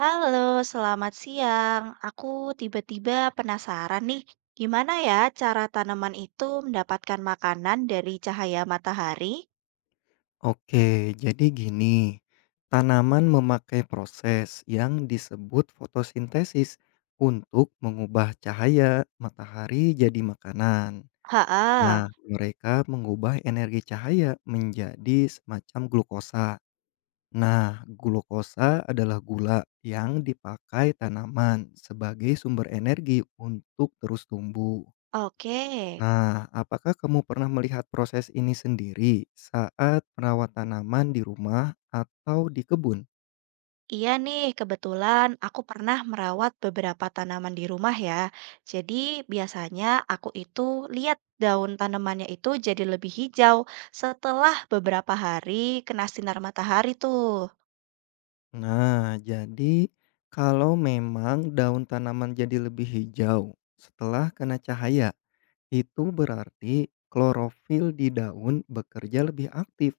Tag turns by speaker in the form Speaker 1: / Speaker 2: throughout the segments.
Speaker 1: Halo, selamat siang. Aku tiba-tiba penasaran nih, gimana ya cara tanaman itu mendapatkan makanan dari cahaya matahari?
Speaker 2: Oke, jadi gini, tanaman memakai proses yang disebut fotosintesis untuk mengubah cahaya matahari jadi makanan.
Speaker 1: Haa,
Speaker 2: Nah, mereka mengubah energi cahaya menjadi semacam glukosa. Nah, glukosa adalah gula yang dipakai tanaman sebagai sumber energi untuk terus tumbuh.
Speaker 1: oke.
Speaker 2: Nah, apakah kamu pernah melihat proses ini sendiri saat merawat tanaman di rumah atau di kebun?
Speaker 1: Iya nih, kebetulan aku pernah merawat beberapa tanaman di rumah ya. Jadi biasanya aku itu lihat daun tanamannya itu jadi lebih hijau setelah beberapa hari kena sinar matahari tuh.
Speaker 2: Nah, jadi kalau memang daun tanaman jadi lebih hijau setelah kena cahaya, itu berarti klorofil di daun bekerja lebih aktif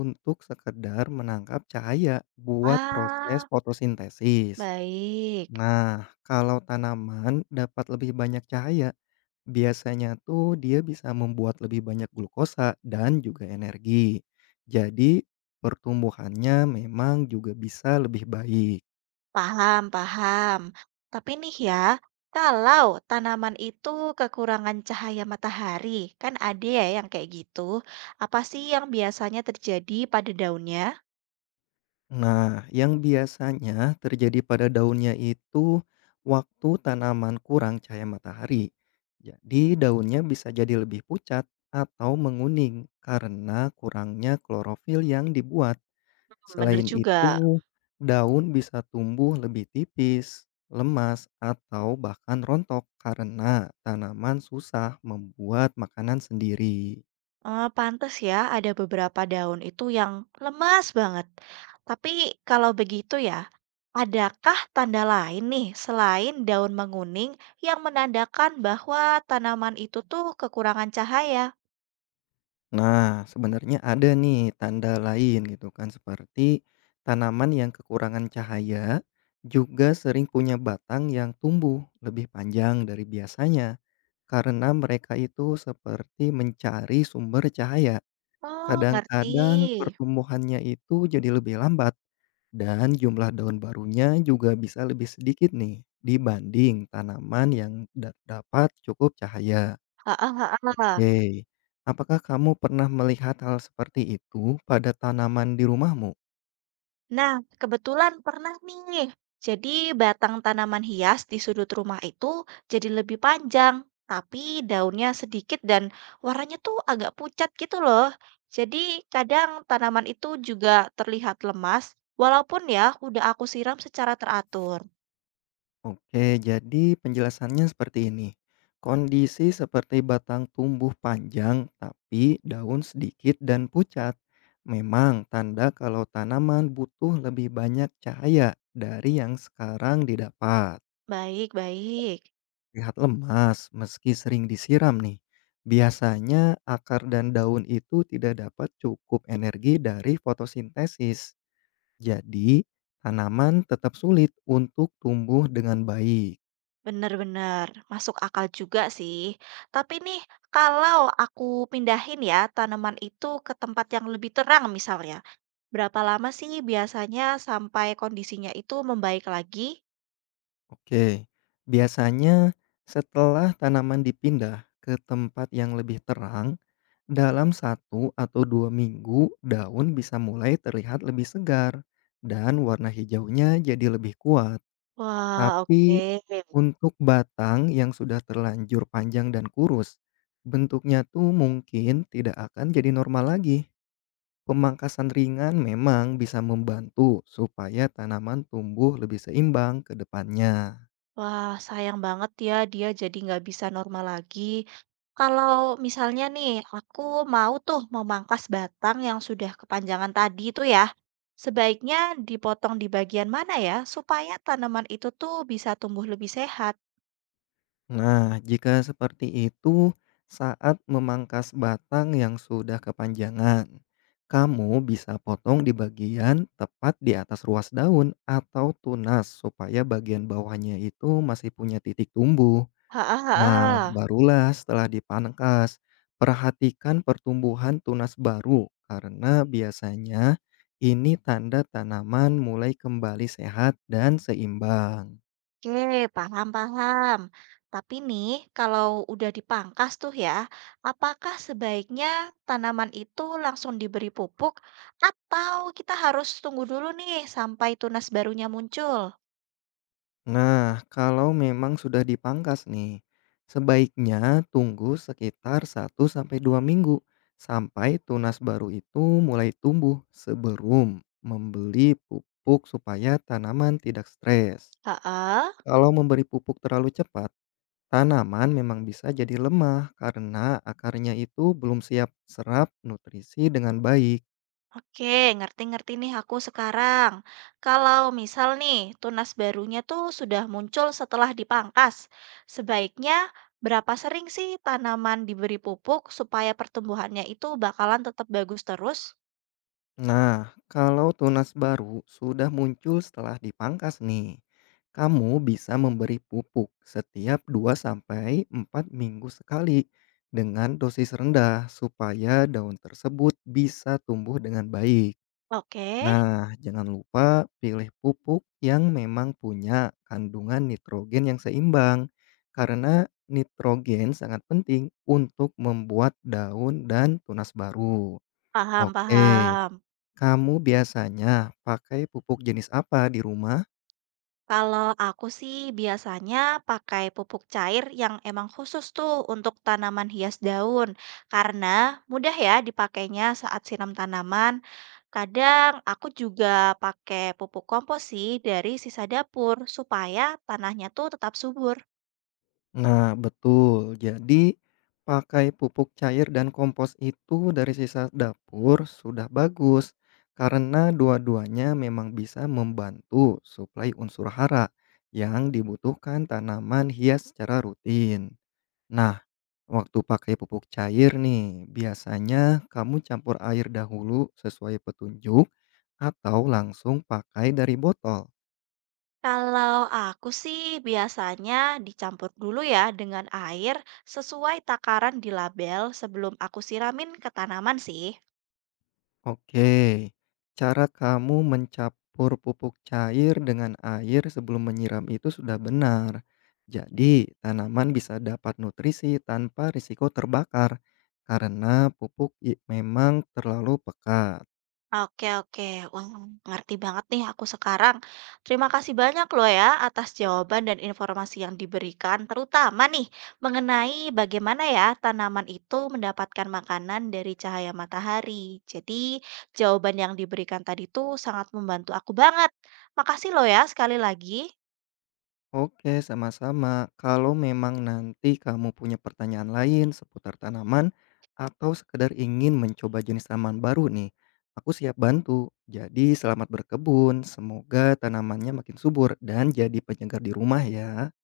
Speaker 2: untuk sekedar menangkap cahaya buat proses
Speaker 1: Ah,
Speaker 2: fotosintesis.
Speaker 1: baik.
Speaker 2: Nah, kalau tanaman dapat lebih banyak cahaya, biasanya tuh dia bisa membuat lebih banyak glukosa dan juga energi. Jadi pertumbuhannya memang juga bisa lebih baik.
Speaker 1: Paham, paham. Tapi nih ya, kalau tanaman itu kekurangan cahaya matahari, kan ada ya yang kayak gitu. Apa sih yang biasanya terjadi pada daunnya?
Speaker 2: Nah, yang biasanya terjadi pada daunnya itu waktu tanaman kurang cahaya matahari. Jadi daunnya bisa jadi lebih pucat atau menguning karena kurangnya klorofil yang dibuat.
Speaker 1: Bener
Speaker 2: Selain
Speaker 1: juga.
Speaker 2: itu, daun bisa tumbuh lebih tipis, lemas, atau bahkan rontok karena tanaman susah membuat makanan sendiri.
Speaker 1: Eh, pantes ya, ada beberapa daun itu yang lemas banget. Tapi kalau begitu ya, adakah tanda lain nih selain daun menguning yang menandakan bahwa tanaman itu tuh kekurangan cahaya?
Speaker 2: Nah, sebenarnya ada nih tanda lain gitu kan seperti tanaman yang kekurangan cahaya juga sering punya batang yang tumbuh lebih panjang dari biasanya karena mereka itu seperti mencari sumber cahaya.
Speaker 1: Oh, ngerti.
Speaker 2: Kadang-kadang pertumbuhannya itu jadi lebih lambat dan jumlah daun barunya juga bisa lebih sedikit nih dibanding tanaman yang dapat cukup cahaya.
Speaker 1: Heeh heeh.
Speaker 2: Hei, apakah kamu pernah melihat hal seperti itu pada tanaman di rumahmu?
Speaker 1: Nah, kebetulan pernah nih. Jadi batang tanaman hias di sudut rumah itu jadi lebih panjang, tapi daunnya sedikit dan warnanya tuh agak pucat gitu loh. Jadi kadang tanaman itu juga terlihat lemas, walaupun ya udah aku siram secara teratur.
Speaker 2: Oke, jadi penjelasannya seperti ini. Kondisi seperti batang tumbuh panjang tapi daun sedikit dan pucat. Memang tanda kalau tanaman butuh lebih banyak cahaya dari yang sekarang didapat.
Speaker 1: Baik, baik.
Speaker 2: Terlihat lemas meski sering disiram nih. Biasanya akar dan daun itu tidak dapat cukup energi dari fotosintesis. Jadi, tanaman tetap sulit untuk tumbuh dengan baik.
Speaker 1: Bener-bener masuk akal juga sih. Tapi nih, kalau aku pindahin ya tanaman itu ke tempat yang lebih terang misalnya. Berapa lama sih biasanya sampai kondisinya itu membaik lagi?
Speaker 2: Oke. Biasanya setelah tanaman dipindah ke tempat yang lebih terang, dalam 1 atau 2 minggu daun bisa mulai terlihat lebih segar dan warna hijaunya jadi lebih kuat.
Speaker 1: Wah, oke.
Speaker 2: Tapi untuk batang yang sudah terlanjur panjang dan kurus, bentuknya tuh mungkin tidak akan jadi normal lagi. Pemangkasan ringan memang bisa membantu supaya tanaman tumbuh lebih seimbang ke depannya.
Speaker 1: Wah, sayang banget ya dia jadi nggak bisa normal lagi. Kalau misalnya nih, aku mau tuh memangkas batang yang sudah kepanjangan tadi itu ya, sebaiknya dipotong di bagian mana ya supaya tanaman itu tuh bisa tumbuh lebih sehat?
Speaker 2: Nah, jika seperti itu, saat memangkas batang yang sudah kepanjangan, kamu bisa potong di bagian tepat di atas ruas daun atau tunas supaya bagian bawahnya itu masih punya titik tumbuh.
Speaker 1: Heeh,
Speaker 2: Nah,
Speaker 1: heeh.
Speaker 2: barulah setelah dipangkas, perhatikan pertumbuhan tunas baru karena biasanya ini tanda tanaman mulai kembali sehat dan seimbang.
Speaker 1: Oke, paham-paham. Tapi nih, kalau udah dipangkas tuh ya, apakah sebaiknya tanaman itu langsung diberi pupuk atau kita harus tunggu dulu nih sampai tunas barunya muncul?
Speaker 2: Nah, kalau memang sudah dipangkas nih, sebaiknya tunggu sekitar 1 sampai 2 minggu sampai tunas baru itu mulai tumbuh sebelum membeli pupuk supaya tanaman tidak stres.
Speaker 1: Heeh.
Speaker 2: Kalau memberi pupuk terlalu cepat, tanaman memang bisa jadi lemah karena akarnya itu belum siap serap nutrisi dengan baik.
Speaker 1: Oke, ngerti-ngerti nih aku sekarang. Kalau misal nih, tunas barunya tuh sudah muncul setelah dipangkas, sebaiknya berapa sering sih tanaman diberi pupuk supaya pertumbuhannya itu bakalan tetap bagus terus?
Speaker 2: Nah, kalau tunas baru sudah muncul setelah dipangkas nih, kamu bisa memberi pupuk setiap 2 sampai 4 minggu sekali dengan dosis rendah supaya daun tersebut bisa tumbuh dengan baik.
Speaker 1: Oke,
Speaker 2: Nah, jangan lupa pilih pupuk yang memang punya kandungan nitrogen yang seimbang, karena nitrogen sangat penting untuk membuat daun dan tunas baru.
Speaker 1: paham
Speaker 2: Oke,
Speaker 1: paham.
Speaker 2: kamu biasanya pakai pupuk jenis apa di rumah?
Speaker 1: Kalau aku sih biasanya pakai pupuk cair yang emang khusus tuh untuk tanaman hias daun, karena mudah ya dipakainya saat siram tanaman. Kadang aku juga pakai pupuk kompos sih dari sisa dapur supaya tanahnya tuh tetap subur.
Speaker 2: Nah, betul. Jadi, pakai pupuk cair dan kompos itu dari sisa dapur sudah bagus karena dua-duanya memang bisa membantu suplai unsur hara yang dibutuhkan tanaman hias secara rutin. Nah, waktu pakai pupuk cair nih, biasanya kamu campur air dahulu sesuai petunjuk atau langsung pakai dari botol.
Speaker 1: Kalau aku sih biasanya dicampur dulu ya dengan air sesuai takaran di label sebelum aku siramin ke tanaman sih.
Speaker 2: Oke, cara kamu mencampur pupuk cair dengan air sebelum menyiram itu sudah benar. Jadi, tanaman bisa dapat nutrisi tanpa risiko terbakar karena pupuk memang terlalu pekat.
Speaker 1: Oke oke, wah ngerti banget nih aku sekarang. Terima kasih banyak loh ya atas jawaban dan informasi yang diberikan, terutama nih mengenai bagaimana ya tanaman itu mendapatkan makanan dari cahaya matahari. Jadi jawaban yang diberikan tadi tuh sangat membantu aku banget. Makasih loh ya sekali lagi.
Speaker 2: Oke, sama-sama. Kalau memang nanti kamu punya pertanyaan lain seputar tanaman atau sekedar ingin mencoba jenis tanaman baru nih, aku siap bantu. Jadi selamat berkebun, semoga tanamannya makin subur dan jadi penyegar di rumah ya.